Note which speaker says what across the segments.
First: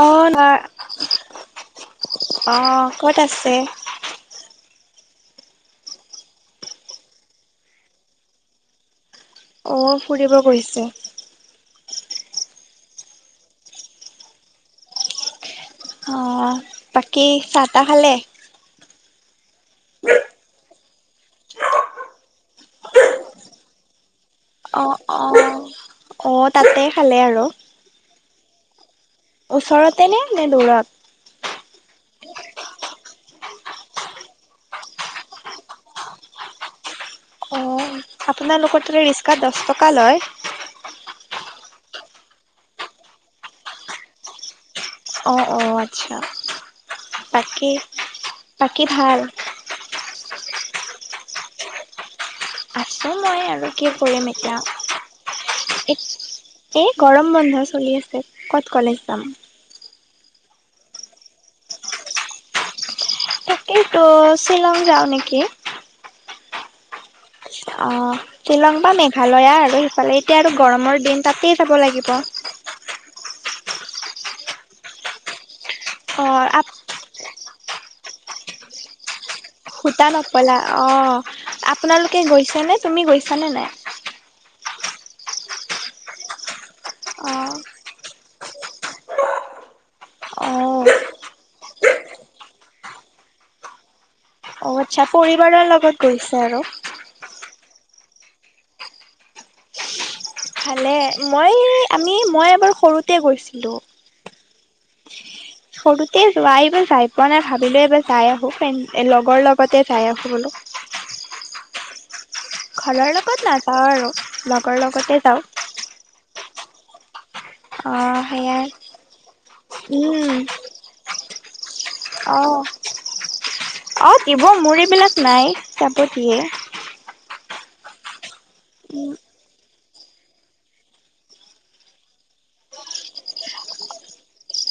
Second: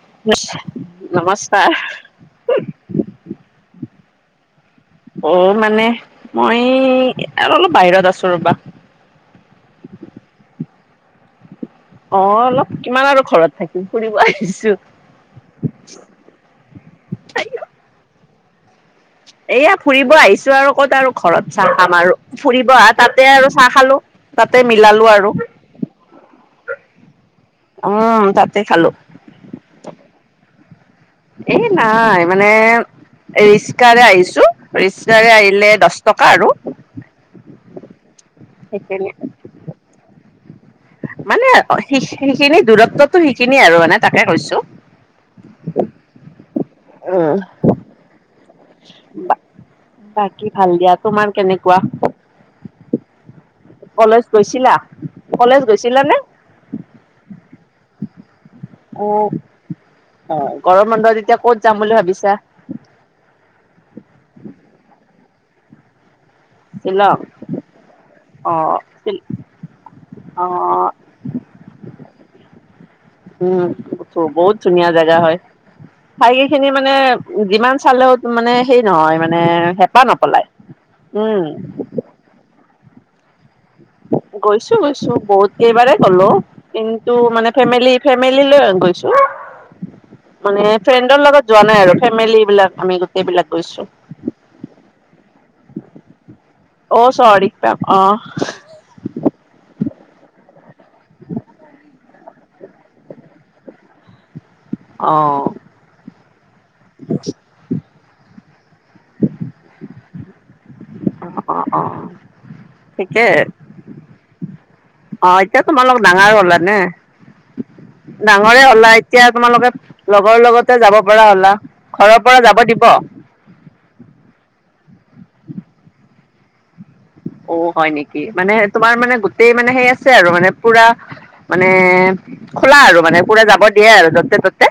Speaker 1: অহ ন
Speaker 2: নমস্কাৰ
Speaker 1: অহ ক'ত আছে
Speaker 2: অ' মানে মই অলপ বাহিৰত আছো ৰবা।
Speaker 1: অ ফুৰিব গৈছে।
Speaker 2: অ' অলপ কিমান আৰু ঘৰত থাকিম ফুৰিব আহিছো।
Speaker 1: অ বাকী চাহ তাহ খালে
Speaker 2: এইয়া ফুৰিব আহিছো আৰু ক'ত আৰু ঘৰত চাহ খাম আৰু ফুৰিব আহা তাতে আৰু চাহ খালো। তাতে
Speaker 1: অ',
Speaker 2: মিলালো আৰু।
Speaker 1: অ'। অ' তাতে খালে আৰু।
Speaker 2: উম তাতে খালো।
Speaker 1: ওচৰতে নে নে দূৰত
Speaker 2: এ নাই মানে ৰিক্সাৰে আহিছো ৰিক্সাৰে আহিলে দচ টকা আৰু
Speaker 1: অ আপোনালোকৰ তাতে
Speaker 2: সেইখিনি
Speaker 1: ৰিক্সাত দহ টকা লয়
Speaker 2: মানে সে সেইখিনি দূৰত্বতো সেইখিনিয়ে আৰু মানে তাকে কৈছো
Speaker 1: অ অ আচ্ছা
Speaker 2: উম
Speaker 1: বাকী বাকী ভাল
Speaker 2: বাকী ভাল দিয়া তোমাৰ কেনেকুৱা
Speaker 1: আছো মই আৰু কি
Speaker 2: কলেজ
Speaker 1: কৰিম
Speaker 2: গৈছিলা? কলেজ
Speaker 1: এতিয়া এ
Speaker 2: গৈছিলা নে?
Speaker 1: এ গৰম বন্ধ চলি আছে ক'ত কলেজ যাম
Speaker 2: অ', অ গৰম বন্ধত এতিয়া কত যাম বুলি ভাবিছা
Speaker 1: তাকইটো শ্বিলং যাওঁ নেকি
Speaker 2: শ্বিলং
Speaker 1: অ
Speaker 2: অ',
Speaker 1: শ্বিলং বা মেঘালয়া আৰু সিফালে এতিয়া আৰু
Speaker 2: অ',
Speaker 1: গৰমৰ দিন তাতে যাব লাগিব
Speaker 2: উম উম বহুত ধুনীয়া জেগা হয়
Speaker 1: অ', আপ
Speaker 2: ঠাইখিনি মানে যিমান চালেও মানে হেৰি নহয় মানে হেঁপাহ
Speaker 1: ভূটান
Speaker 2: নপলাই উম।
Speaker 1: তাতে গৈছানে তুমি গৈছা নে নাই
Speaker 2: গৈছো গৈছো বহুত কেইবাৰে গলো কিন্তু মানে
Speaker 1: অ',
Speaker 2: ফেমেলি ফেমেলি লৈ গৈছো। মানে
Speaker 1: অ',
Speaker 2: ফ্ৰেণ্ডৰ লগত যোৱা নাই আৰু ফেমেলী বিলাক আমি গোটেইবিলাক গৈছো।
Speaker 1: অ আচ্ছা পৰিবাৰৰ লগত গৈছা ন
Speaker 2: অ চৰি পা অ
Speaker 1: ভালে মই আমি মই এবাৰ সৰুতে গৈছিলোঁ
Speaker 2: অ
Speaker 1: সৰুতে যোৱা এইবাৰ যাই পোৱা নাই ভাবিলো এইবাৰ যাই আহো লগৰ লগতে যাই আহো বোলো
Speaker 2: অ অ অ
Speaker 1: ঘৰৰ
Speaker 2: ঠিকে
Speaker 1: লগত নাযাওঁ আৰু লগৰ লগতে
Speaker 2: অ
Speaker 1: যাওঁ
Speaker 2: এতিয়া তোমালোক ডাঙৰ হ'লা নে
Speaker 1: অ',
Speaker 2: ডাঙৰে
Speaker 1: সেয়াই
Speaker 2: হ'লা এতিয়া তোমালোকে
Speaker 1: উম,
Speaker 2: লগৰ লগতে যাব পৰা হলা ঘৰৰ পৰা
Speaker 1: অ
Speaker 2: যাব দিব
Speaker 1: আহ দিব মোৰ এইবিলাক নাই চাব দিয়ে
Speaker 2: অ হয় নেকি মানে তোমাৰ মানে গোতেই মানে সেই আছে আৰু মানে পুৰা মানে খোলা আৰু মানে পুৰা যাব দিয়ে আৰু যতে ততে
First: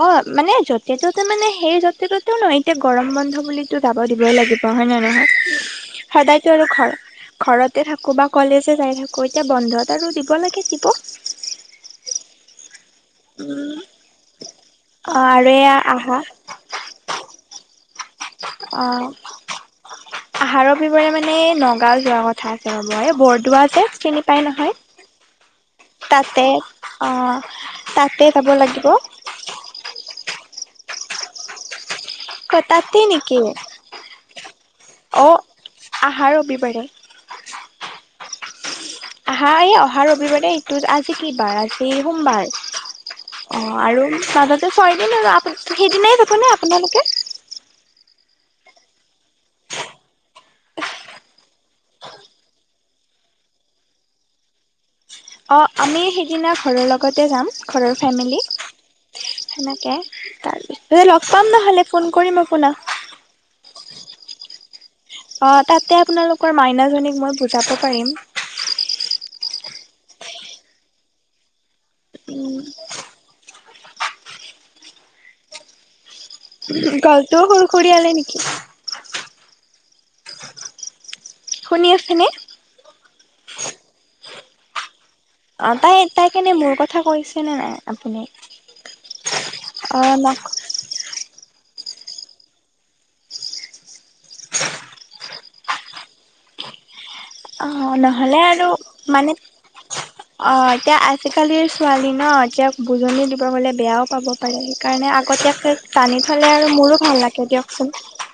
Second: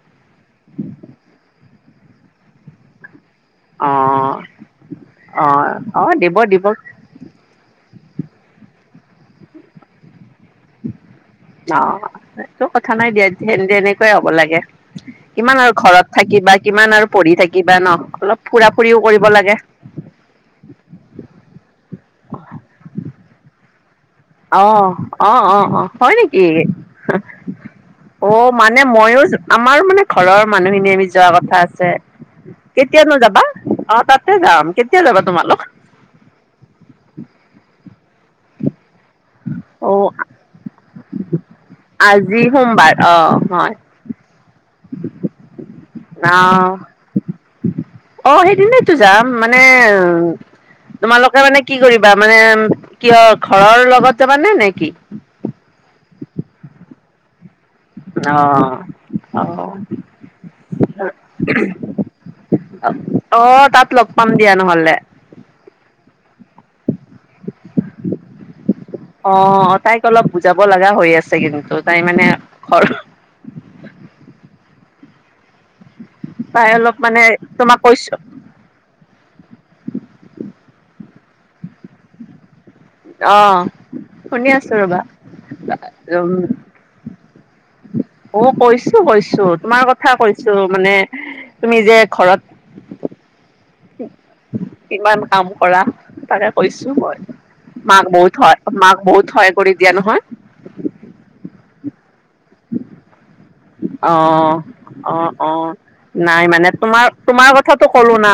Speaker 1: অ মানে য'তে ত'তে মানে সেই য'তে ত'তেও নহয় এতিয়া গৰম বন্ধ বুলি
Speaker 2: অ
Speaker 1: যাব দিবই লাগিব হয় ন
Speaker 2: অ
Speaker 1: নহয়
Speaker 2: অ দিব
Speaker 1: সদায়তো
Speaker 2: দিব
Speaker 1: আৰু ঘৰ ঘৰতে থাকো বা কলেজে যাই থাকো এতিয়া বন্ধত আৰু দিব লাগে দিব
Speaker 2: অ টো কথা নাই দিয়ান
Speaker 1: উম
Speaker 2: তেনেকুৱাই হ'ব লাগে
Speaker 1: অ
Speaker 2: কিমান আৰু
Speaker 1: এয়া
Speaker 2: ঘৰত
Speaker 1: আহা
Speaker 2: থাকি বা কিমান আৰু পঢ়ি থাকিবা ন অলপ ফুৰা
Speaker 1: অ
Speaker 2: ফুৰিও কৰিব লাগে
Speaker 1: আহাৰৰ বিবৰে মানে নগাঁও যোৱা কথা আছে ৰব এই বৰদোৱা যে পাই
Speaker 2: অ
Speaker 1: নহয়
Speaker 2: অ অ অ হয়
Speaker 1: তাতে
Speaker 2: নেকি
Speaker 1: অ তাতে
Speaker 2: অ
Speaker 1: যাব
Speaker 2: মানে
Speaker 1: লাগিব
Speaker 2: মইও আমাৰ মানে ঘৰৰ মানুহখিনিয়েম যোৱা কথা আছে
Speaker 1: ক তাতে
Speaker 2: কেতিয়া নু
Speaker 1: নেকি
Speaker 2: যাবা অ তাতে যাম কেতিয়া যাবা তোমালোক
Speaker 1: আহাৰ ৰবিবাৰে আহা এই অহা
Speaker 2: অ'
Speaker 1: ৰবিবাৰে এইটোত আজি কি বাৰ আজি সোমবাৰ অ আৰু মাজতে ছয় দিন আৰু আপ সেইদিনাই যাব নে
Speaker 2: অ'
Speaker 1: আপোনালোকে
Speaker 2: অ সেইদিনাইতো যাম মানে তোমালোকে মানে কি কৰিবা মানে কিহৰ ঘৰৰ লগত মানে নে নে কি
Speaker 1: অঁ আমি সেইদিনা ঘৰৰ লগতে যাম ঘৰৰ ফেমিলি
Speaker 2: অ' অ'
Speaker 1: সেনেকে তাৰপিছ লগ পাম নহ'লে ফোন কৰিম আপোনাক
Speaker 2: অ তাত লগ পাম দিয়া নহলে
Speaker 1: অ তাতে আপোনালোকৰ মাইনাজনিক মই বুজাব পাৰিম
Speaker 2: অ তাইক অলপ বুজাব লগা হৈ আছে কিন্তু তাই মানে ঘৰ। তাই অলপ মানে
Speaker 1: গলটো
Speaker 2: তোমাক
Speaker 1: সুৰসুৰিয়ালে
Speaker 2: কৈছো।
Speaker 1: নেকি শুনি আছেনে।
Speaker 2: অ শুনি আছো ৰবা।
Speaker 1: অ তাই তাই
Speaker 2: উম
Speaker 1: কেনে মোৰ কথা কৈছেনে নাই। আপুনি?
Speaker 2: অ কৈছো কৈছো তোমাৰ
Speaker 1: অ
Speaker 2: কথা
Speaker 1: ন
Speaker 2: কৈছো মানে তুমি যে ঘৰত। কিমান কাম কৰা তাকে কৈছো মই।
Speaker 1: অ
Speaker 2: মাক
Speaker 1: নহ'লে
Speaker 2: বহুত
Speaker 1: আৰু
Speaker 2: হয় মাক
Speaker 1: মানে
Speaker 2: বহুত সহায় কৰি দিয়া নহয়।
Speaker 1: অ এতিয়া আজিকালিৰ ছোৱালী ন এতিয়া। বুজনি দিব গ'লে বেয়াও
Speaker 2: অ
Speaker 1: পাব পাৰে সেইকাৰণে
Speaker 2: অ অ
Speaker 1: আগতীয়াকৈ টানি
Speaker 2: নাই
Speaker 1: থলে
Speaker 2: মানে
Speaker 1: আৰু মোৰো
Speaker 2: তোমাৰ
Speaker 1: ভাল লাগে।
Speaker 2: তোমাৰ কথাটো
Speaker 1: দিয়কচোন।
Speaker 2: ক'লো না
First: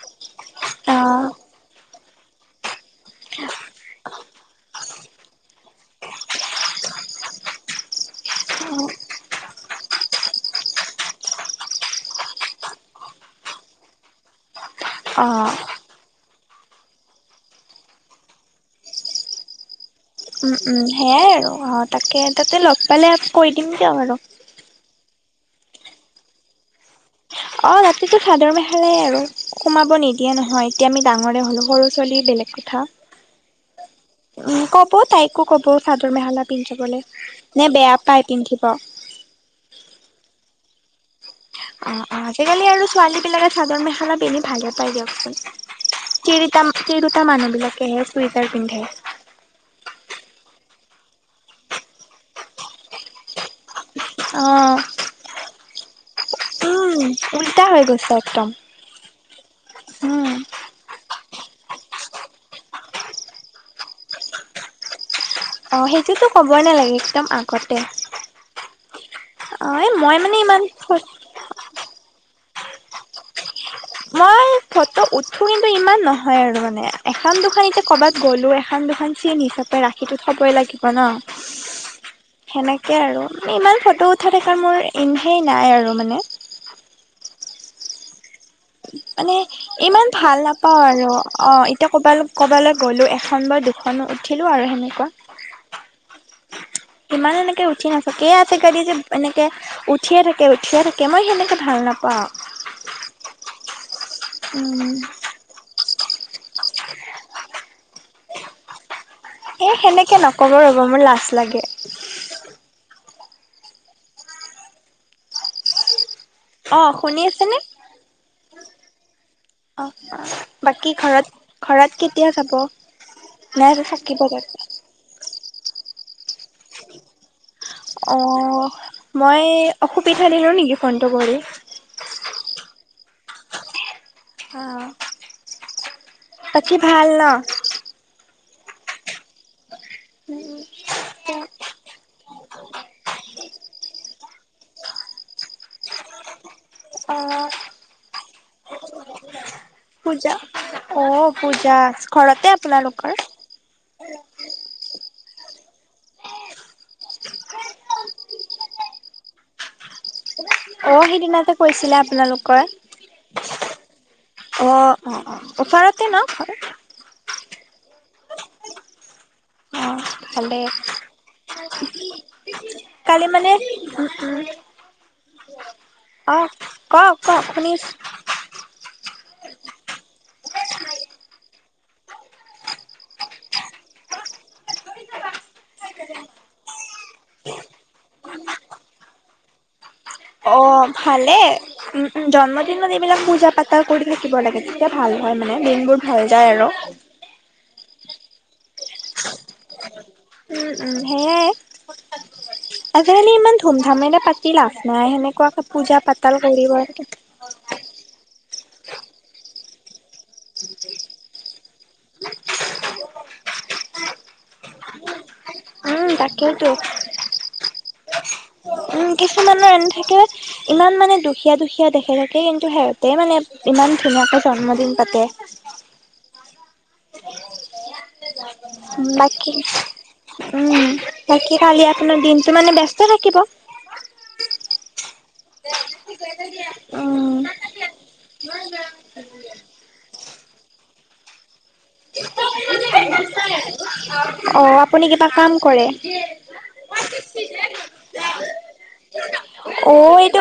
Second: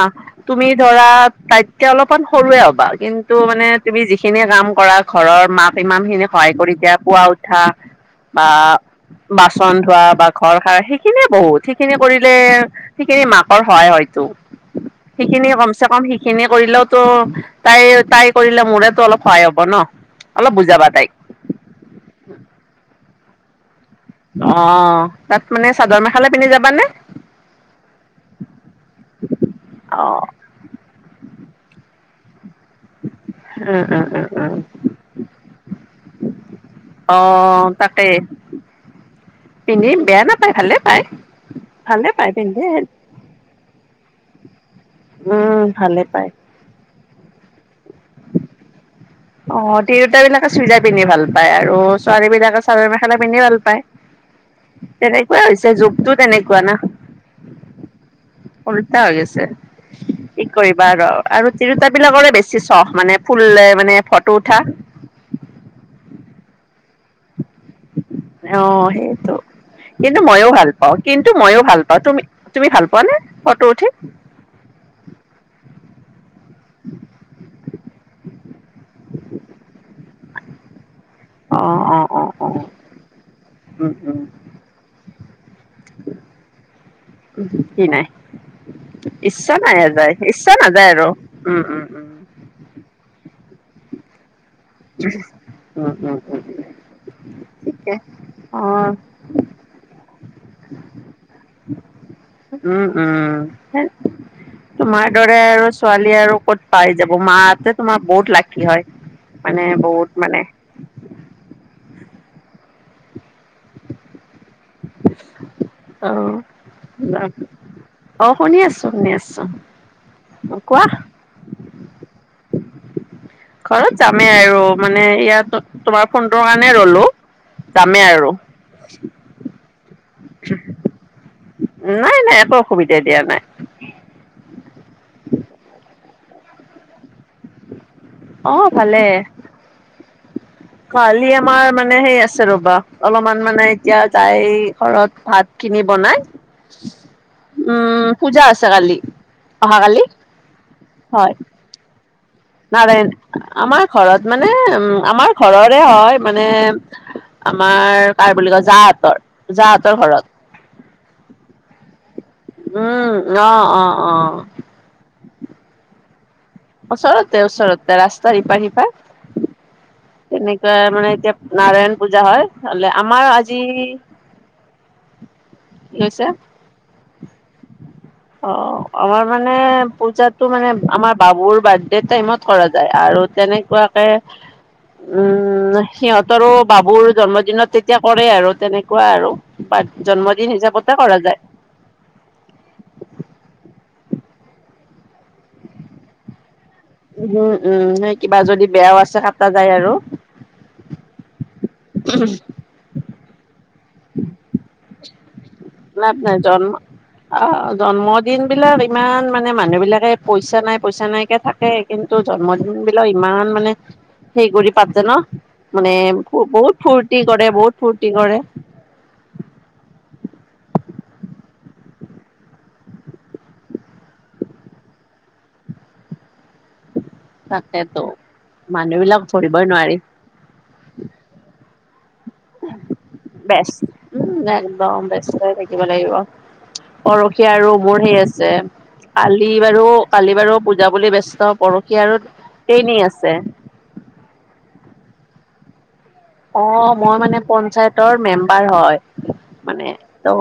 Speaker 2: তুমি
Speaker 1: অ
Speaker 2: ধৰা তাইক। এতিয়া অলপমান সৰুৱে হ'বা কিন্তু মানে তুমি যিখিনি কাম কৰা। ঘৰৰ মাক ইমান খিনি সহায় কৰি দিয়া পুৱা উঠা। বা বাচন ধোৱা বা ঘৰ খাৰ সেইখিনিয়ে বহুত সেইখিনি কৰিলে সিখিনি মাকৰ হয় হয়তো
Speaker 1: অ
Speaker 2: সেইখিনিয় কমছে কম শ এনে কৰিলেওতো তাই তাই কৰিলে মোৰেতো অলপ সহায় হব ন।
Speaker 1: উম
Speaker 2: অলপ
Speaker 1: উম
Speaker 2: বুজাবা তাইক
Speaker 1: সেয়াই আৰু অ তাকে তাতে লগ পালে কৈ দিম দিয়ক আৰু।
Speaker 2: অ তাত মানে চাদৰ মেখেলা পিন্ধি যাবানে?
Speaker 1: অ ৰাতিটো চাদৰ মেখেলাই আৰু সোমাব
Speaker 2: অ
Speaker 1: নিদিয়ে নহয়। এতিয়া আমি ডাঙৰে হ'লো সৰু ছোৱালীৰ বেলেগ কথা।
Speaker 2: [inaudible] উম
Speaker 1: উ ক'ব তাইকো ক'ব চাদৰ মেখেলা পিন্ধি বলে।
Speaker 2: অ
Speaker 1: নে বেয়া
Speaker 2: তাকে
Speaker 1: পায় পিন্ধিব?
Speaker 2: পিন্ধি বেয়া নাপায় ভালে পায়।
Speaker 1: অ
Speaker 2: ভালে
Speaker 1: অ
Speaker 2: পায় পিন্ধি
Speaker 1: আজিকালি আৰু ছোৱালী বিলাকে চাদৰ মেখেলা পিন্ধি ভালে পায় দিয়কচোন।
Speaker 2: উম ভালে পায়।
Speaker 1: তিৰোতা তিৰোতা মানুহ বিলাকেহে চুইজাৰ পিন্ধে।
Speaker 2: অ তিৰোতা বিলাকে চুইজা পিন্ধি ভাল পায় আৰু ছোৱালী বিলাকে চাদৰ মেখেলা পিন্ধি ভাল পায়।
Speaker 1: অ'।
Speaker 2: তেনেকুৱাই হৈছে যুগটো তেনেকুৱা না।
Speaker 1: উম, উল্টা হৈ গৈছে একদম।
Speaker 2: উলটা হৈ গৈছে
Speaker 1: উম।
Speaker 2: কি কৰিবা আৰু আৰু তিৰোতা বিলাকৰে বেছি চখ মানে ফুলে মানে ফটো উঠা।
Speaker 1: অঁ সেইটোতো ক'বই নালাগে একদম আগতে।
Speaker 2: অ সেইটো,
Speaker 1: অ', এই মই
Speaker 2: কিন্তু
Speaker 1: মানে
Speaker 2: মইয়ো
Speaker 1: ইমান
Speaker 2: ভাল পাওঁ কিন টো মইয়ো ভাল পাওঁ, তুমি তুমি ভাল পোৱা নে ফটো উঠি?
Speaker 1: মই ফটো উঠো কিন্তু ইমান ন হয় আৰু মানে এখন দুখন এতিয়া কৰ'বাত গ'লো এখন দুখন চিন হিচাপে ৰাখিটো থ'বই লাগি ব ন
Speaker 2: অ অ অ অ
Speaker 1: সেনেকে আৰু মানে ইমান
Speaker 2: উম
Speaker 1: ফটো
Speaker 2: উম
Speaker 1: উঠাই থকাৰ মোৰ ইন সেই নাই আৰু মানে।
Speaker 2: উহো কি নাই?
Speaker 1: মানে
Speaker 2: ইচ্ছা নাই
Speaker 1: ইমান
Speaker 2: যায়
Speaker 1: ভাল
Speaker 2: ইচ্ছা
Speaker 1: নাপাওঁ
Speaker 2: নাযায়
Speaker 1: আৰু অ
Speaker 2: উম উম
Speaker 1: এতিয়া
Speaker 2: উম
Speaker 1: কৰবালে ক'ৰবালে গ'লো এখন বা দুখন উঠিলো আৰু সেনেকুৱা।
Speaker 2: উম উম।
Speaker 1: ইমান এনেকে উঠি
Speaker 2: ঠিকে
Speaker 1: নাথাকে এই
Speaker 2: অ
Speaker 1: আজিকালি যে এনেকে উঠিয়ে থাকে উঠিয়ে থাকে মই সেনেকে ভাল নাপাওঁ।
Speaker 2: উম উম [inaudible]
Speaker 1: উম
Speaker 2: তোমাৰ [inaudible] দৰে আৰু ছোৱালী আৰু ক'ত পাই যাব মাঁহতে তোমাৰ বহুত লাকী হয়। মানে
Speaker 1: এ
Speaker 2: বহুত
Speaker 1: সেনেকে
Speaker 2: মানে
Speaker 1: নকব ৰ'ব মোৰ লাজ লাগে।
Speaker 2: অ।
Speaker 1: অ শুনি আছে নে?
Speaker 2: অ শুনি আছো শুনি আছো।
Speaker 1: অ
Speaker 2: অঁ কোৱা?
Speaker 1: বাকী ঘৰত ঘৰত কেতিয়া যাব? নাই
Speaker 2: ঘৰত
Speaker 1: থাকিব
Speaker 2: যামেই
Speaker 1: তাতে
Speaker 2: আৰু মানে ইয়াত তোমাৰ ফোনটোৰ কাৰণে ৰলো। যামেই
Speaker 1: অ
Speaker 2: আৰু
Speaker 1: মই অসুবিধা দিলোঁ নেকি ফোনটো কৰি।
Speaker 2: নাই নাই একো অসুবিধা দিয়া নাই।
Speaker 1: আ, বাকী ভাল ন?
Speaker 2: অ ভালে।
Speaker 1: [inaudible]
Speaker 2: কালি আমাৰ মানে সেই আছে ৰবা অলপমান মানে এতিয়া যাই ঘৰত ভাত খিনি বনাই
Speaker 1: অ
Speaker 2: উম পূজা আছে কালি। অহাকালি
Speaker 1: পূজা অ
Speaker 2: হয়
Speaker 1: পূজা ঘৰতে
Speaker 2: নাৰায়ণ
Speaker 1: আপোনালোকৰ
Speaker 2: আমাৰ ঘৰত মানে উম আমাৰ ঘৰৰে হয় মানে আমাৰ কাৰ বুলি কয় জাঁহতৰ জাঁহতৰ ঘৰত।
Speaker 1: অ, সিদিনা যে কৈছিলে আপোনালোকৰ
Speaker 2: উম অ অ অ
Speaker 1: অ, অফাৰতে ন!
Speaker 2: ওচৰতে-ওচৰতে ৰাস্তাৰ ইপাৰ-সিপাৰ।
Speaker 1: অ' ভালে
Speaker 2: তেনেকুৱা মানে এতিয়া নাৰায়ণ পূজা হয়, হ'লে
Speaker 1: কালি
Speaker 2: আমাৰ
Speaker 1: মানে
Speaker 2: আজি
Speaker 1: [unintelligible]
Speaker 2: কি হৈছে
Speaker 1: অ, কওক-কওক শুনি আছো।
Speaker 2: অ, আমাৰ মানে পূজাটো মানে আমাৰ বাবুৰ বাৰ্থডে টাইমত কৰা যায় আৰু তেনেকুৱাকে উম, সিহঁতৰো বাবুৰ জন্মদিনত তেতিয়া কৰে আৰু তেনেকুৱা আৰু। জন্মদিন হিচাপতে কৰা যায়।
Speaker 1: জন্মদিন মানে এইবিলাক পূজা-পাতল কৰি থাকিব লাগে, তেতিয়া ভাল হয় মানে, দিনবোৰ ভাল যায় আৰু।
Speaker 2: উম, উম, সেই কিবা যদি বেয়াও আছে, কাটা যায় আৰু।
Speaker 1: উম, উম, সেয়াই। আজিকালি ইমান ধুম-ধামেৰে পাতি লাভ নাই, সেনেকুৱা
Speaker 2: লাভ নাই, জন্ম অ, জন্মদিন বিলাক ইমান মানে মানুহ বিলাকে পইচা নাই, পইচা নাই কে থাকে। কিন্তু জন্মদিন বিলাক ইমান মানে হেৰি কৰি পাতে ন! মানে
Speaker 1: উম, তাকেইতো
Speaker 2: বহুত ফূৰ্তি কৰে, বহুত ফূৰ্তি কৰে।
Speaker 1: উম, কিছুমানৰ [unintelligible] থাকে। ইমান মানে দুখীয়া- দুখীয়া দেখাই থাকে, কিন্তু সিহঁতে মানে ইমান ধুনীয়াকে জন্মদিন পাতে।
Speaker 2: তাকেতো, মানুহ বিলাক
Speaker 1: বাকী
Speaker 2: ধৰিবই নোৱাৰি।
Speaker 1: উম, বাকী কালি আপোনাৰ দিনটো মানে ব্যস্ত থাকিব।
Speaker 2: বেষ্ট উম, একদম ব্যস্ত হৈ থাকিব লাগিব।
Speaker 1: উম,
Speaker 2: পৰসি আৰু মোৰ সেই আছে, কালি বাৰু কালি বাৰু পূ পূজা বুলি ব্যস্ত, পৰহি আৰু ট্ৰেইনিং আছে
Speaker 1: অ, আপুনি কিবা কাম কৰে?
Speaker 2: অ, মই মানে পঞ্চায়তৰ মেম্বাৰ হয়, মানে ত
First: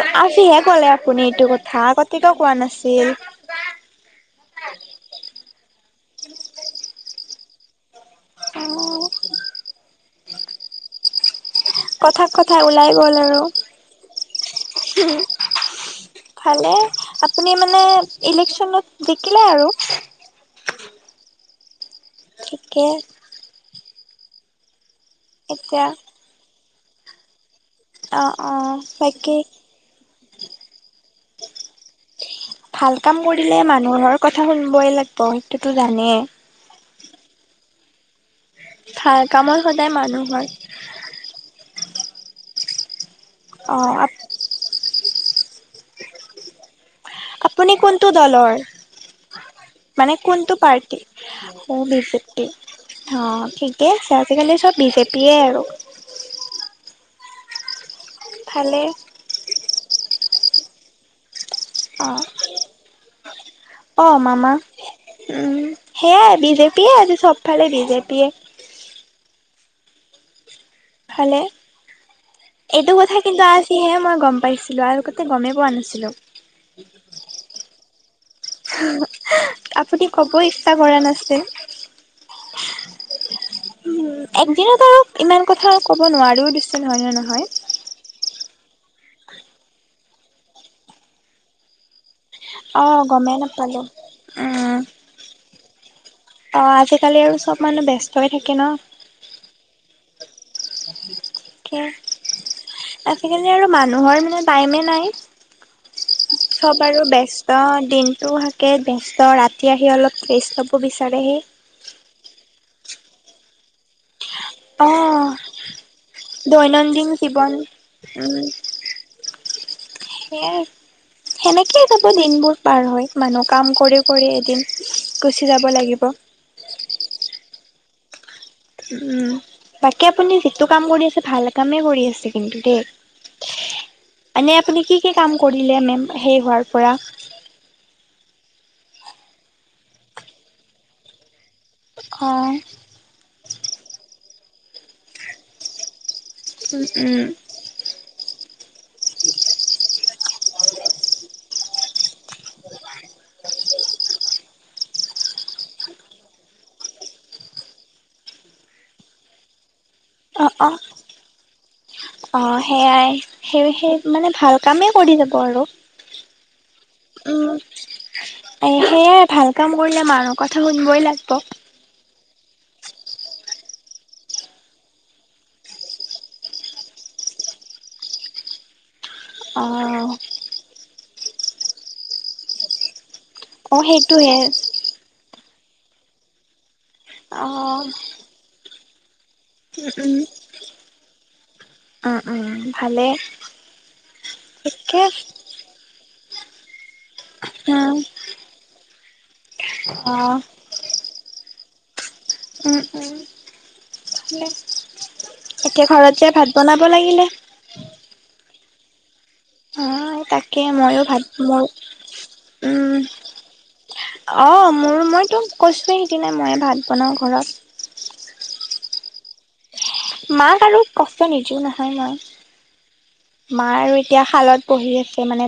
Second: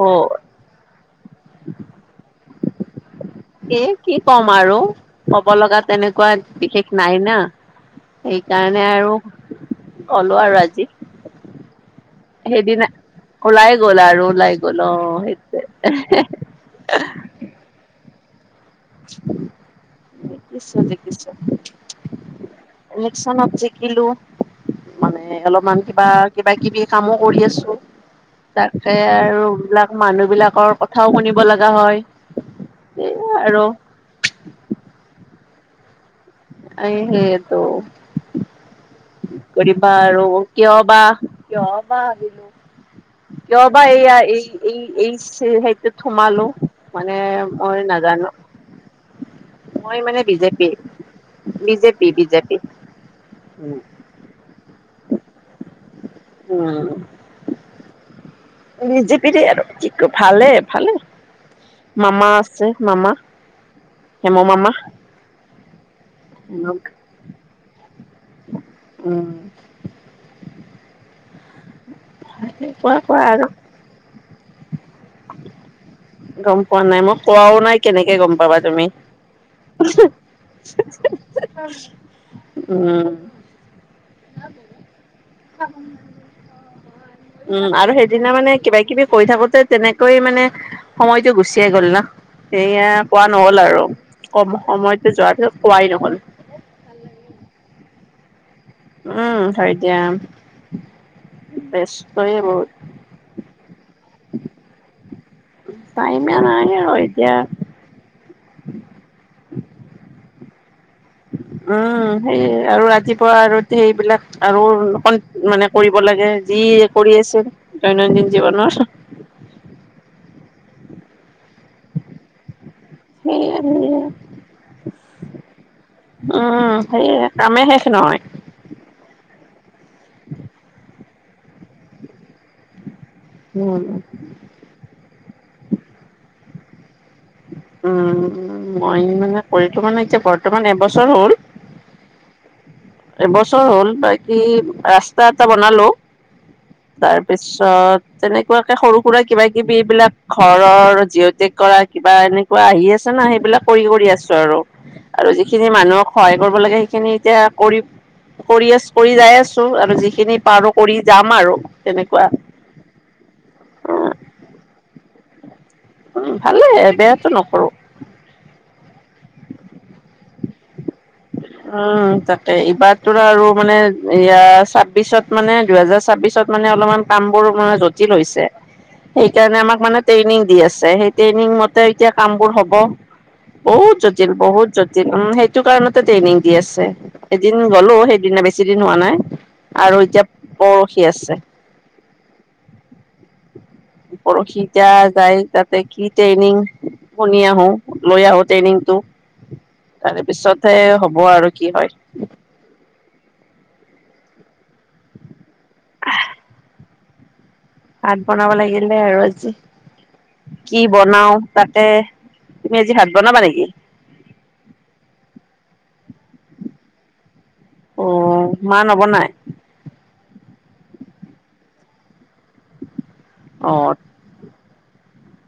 Speaker 1: কি ক'লে আপুনি এইটো কথা, আগতে কিয় কোৱা নাছিল?
Speaker 2: এ, কি ক'ম আৰু? ক'ব লগা তেনেকুৱা বিশেষ নাই না। সেইকাৰণে
Speaker 1: অ'
Speaker 2: আৰু ক'লো আৰু আজি।
Speaker 1: কথাত কথা
Speaker 2: সেইদিনা,
Speaker 1: ওলাই গ'ল আৰু।
Speaker 2: ওলাই গ'ল আৰু ওলাই গ'ল, অ, সেইটোৱে।
Speaker 1: ভালেই, আপুনি মানে ইলেকচনত জিকিলে আৰু।
Speaker 2: জিকিছো- জিকিছো।
Speaker 1: ঠিকে।
Speaker 2: ইলেকচনত জিকিলো, মানে অলপমান
Speaker 1: এতিয়া
Speaker 2: কিবা-কিবা- কিবি কামো কৰি আছো।
Speaker 1: অ' অ'
Speaker 2: তাকে
Speaker 1: বাকী
Speaker 2: আৰু বিলাক মানুহ বিলাকৰ কথাও শুনিব লগা হয়।
Speaker 1: ভাল
Speaker 2: এই
Speaker 1: কাম কৰিলে
Speaker 2: আৰু
Speaker 1: মানুহৰ কথা শুনিবই লাগিব, সেইটো জানেই।
Speaker 2: [unintelligible] সেইটো।
Speaker 1: ভাল কামৰ সদায়
Speaker 2: কৰিবা আৰু
Speaker 1: মানুহৰ
Speaker 2: কিয় বা [unintelligible] কিয়বা
Speaker 1: অ'
Speaker 2: এইয়া এই এই, এই সেইটোত সোমালো। মানে
Speaker 1: আপুনি
Speaker 2: মই
Speaker 1: কোনটো
Speaker 2: নাজানো
Speaker 1: দলৰ?
Speaker 2: মই
Speaker 1: মানে কোনটো
Speaker 2: বিজেপি
Speaker 1: পাৰ্টি? বিজেপি অ, ঠিকেই আছে। আজিকালি চব বিজেপিয়ে আৰু।
Speaker 2: উম।
Speaker 1: ভালে
Speaker 2: বিজেপিৰে আৰু, কি কয় ভালে, ভালে,
Speaker 1: অ
Speaker 2: মামা আছে, মামা।
Speaker 1: অ, মামা, উম, সেয়াই বিজেপিয়ে আৰু, বোলো চবফালে বিজেপিয়ে।
Speaker 2: উম
Speaker 1: ভালে, এইটো
Speaker 2: কোৱা
Speaker 1: কথা
Speaker 2: কোৱা
Speaker 1: কিন্তু
Speaker 2: আৰু
Speaker 1: আজ জিহে মই গম পাইছিলোঁ, আগতে গমেই পোৱা নাছিলোঁ।
Speaker 2: গম পোৱা নাই, মই কোৱাও নাই কেনেকে গম পাবা তুমি?
Speaker 1: আপুনি ক'ব ইচ্ছা কৰা নাছিল
Speaker 2: উম
Speaker 1: উম, একদিনত আৰু ইমান কথা ক'ব নোৱাৰিও দেচোন, হয় নে নহয়?
Speaker 2: উম আৰু সেইদিনা মানে কিবা কিবি কৈ থাকোতে তেনেকৈ মানে সময়টো গুচিয়েই গ'ল ন!
Speaker 1: অ
Speaker 2: এয়া কোৱা
Speaker 1: গমেই
Speaker 2: নহ'ল
Speaker 1: নাপালো
Speaker 2: আৰু। কম
Speaker 1: উম
Speaker 2: সময়তো যোৱাৰ পাছত কোৱাই নহ'ল।
Speaker 1: অ, আজিকালি আৰু চব মানুহ ব্যস্তহৈ থাকে ন!
Speaker 2: উম, হয় দিয়া,
Speaker 1: তাকে
Speaker 2: ব্যস্তৱে‌ বহুত।
Speaker 1: আজিকালি আৰু মানুহৰ মানে টাইমে নাই।
Speaker 2: টাইমে নাই
Speaker 1: চব আৰু
Speaker 2: এতিয়া
Speaker 1: ব্যস্ত, দিনটোও থাকে ব্যস্ত ৰাতি আহি অলপ ৰেষ্ট ল'ব বিচাৰেহি।
Speaker 2: উম, উম, সেইৱে, আৰু ৰাতিপুৱা আৰু সেইবিলাক আৰু কন
Speaker 1: অ',
Speaker 2: মানে কৰিব লাগে, যি
Speaker 1: দৈনন্দিন
Speaker 2: কৰি আছে
Speaker 1: জীৱন
Speaker 2: দৈনন্দিন
Speaker 1: উম,
Speaker 2: জীৱনৰ।
Speaker 1: সেয়াই, সেনেকেই যাব দিনবোৰ পাৰ হৈ। মানুহ
Speaker 2: সেয়ে
Speaker 1: কাম কৰি
Speaker 2: সেয়ে
Speaker 1: কৰি এদিন গুচি যাব লাগিব।
Speaker 2: উম, সেয়া, কামে শেষ নহয়।
Speaker 1: উম, উম, তাকে আপুনি যিটো কাম কৰি আছে, ভাল কামেই কৰি আছে কিন্তু দেই।
Speaker 2: উম
Speaker 1: এনেই আপুনি কি কি কাম কৰিলে মেম সেই হোৱাৰ পৰা?
Speaker 2: উম, মই মানে কৰিলো মানে বৰ্তমান এবছৰ হ'ল।
Speaker 1: অ'
Speaker 2: এবছৰ হ'ল, বাকী ৰাস্তা এটা বনালো।
Speaker 1: উম, উম।
Speaker 2: তাৰপিছত তেনেকুৱাকে সৰু সুৰা কিবা-কিবি এইবিলাক ঘৰৰ জিঅটেক কৰা, কিবা এনেকুৱা আহি আছে ন, সেইবিলাক কৰি কৰি আছো আৰু। আৰু যিখিনি মানুহক সহায় কৰিব লাগে সেইখিনি এতিয়া কৰি কৰি আছ কৰি যাই আছোঁ, তুমি আৰু যিখিনি
Speaker 1: অ',
Speaker 2: পাৰো
Speaker 1: অ',
Speaker 2: কৰি যাম আৰু, তেনেকুৱা।
Speaker 1: অ', সেয়াই, সেই সেই, মানে ভাল কামেই কৰি যাব আৰু।
Speaker 2: উম, ভালেই, বেয়াটো নকৰো।
Speaker 1: এই সেয়াই ভাল কাম কৰিলে মানুহ কথা শুনবই লাগব।
Speaker 2: উম, তাকে। এইবাৰতো আৰু মানে এয়া ছাব্বিশত মানে দুহেজাৰ ছাব্বিচত মানে অলমান কাম বোৰ মানে জটিল হৈছে। সেইকাৰণে আমাক মানে
Speaker 1: অ
Speaker 2: ট্ৰেইনিং দি আছে, সেই ট্ৰেইনিং মতে এতিয়া কামবোৰ হ'ব।
Speaker 1: অ
Speaker 2: বহুত জটিল,
Speaker 1: সেইটোহে
Speaker 2: বহুত জটিল, উম, সেইটো কাৰণতে ট্ৰেইনিং দি আছে।
Speaker 1: অ
Speaker 2: এদিন গলো
Speaker 1: উম
Speaker 2: সেইদিনা, বেছি দিন হোৱা নাই। আৰু
Speaker 1: উম
Speaker 2: এতিয়া পৰশি আছে।
Speaker 1: উম, উম, ভালেই।
Speaker 2: পৰসি এতিয়া যায় তাতে কি ট্ৰেইনিং শুনি আহো,
Speaker 1: উম
Speaker 2: লৈ আহো ট্ৰেইনিংটো,
Speaker 1: অ
Speaker 2: তাৰে পিছতহে হ'ব আৰু কি হয়।
Speaker 1: উম, উম। এতিয়া ঘৰত যায় ভাত বনাব লাগিলে।
Speaker 2: ভাত বনাব লাগিলেই আৰু আজি।
Speaker 1: অ তাকে
Speaker 2: কি
Speaker 1: ময়ো ভাত
Speaker 2: বনাও
Speaker 1: মোৰ
Speaker 2: তাকে, তুমি
Speaker 1: উম
Speaker 2: আজি ভাত বনাবা নেকি?
Speaker 1: অ' মোৰ মইতো কৈছোয়ে সেইদিনাই মইয়ে ভাত বনাও ঘৰত।
Speaker 2: অ' মা নবনাই?
Speaker 1: মাক আৰু কষ্ট নিদিও নহয় মই, মা
Speaker 2: অ'
Speaker 1: আৰু- এতিয়া শালত বহি আছে মানে।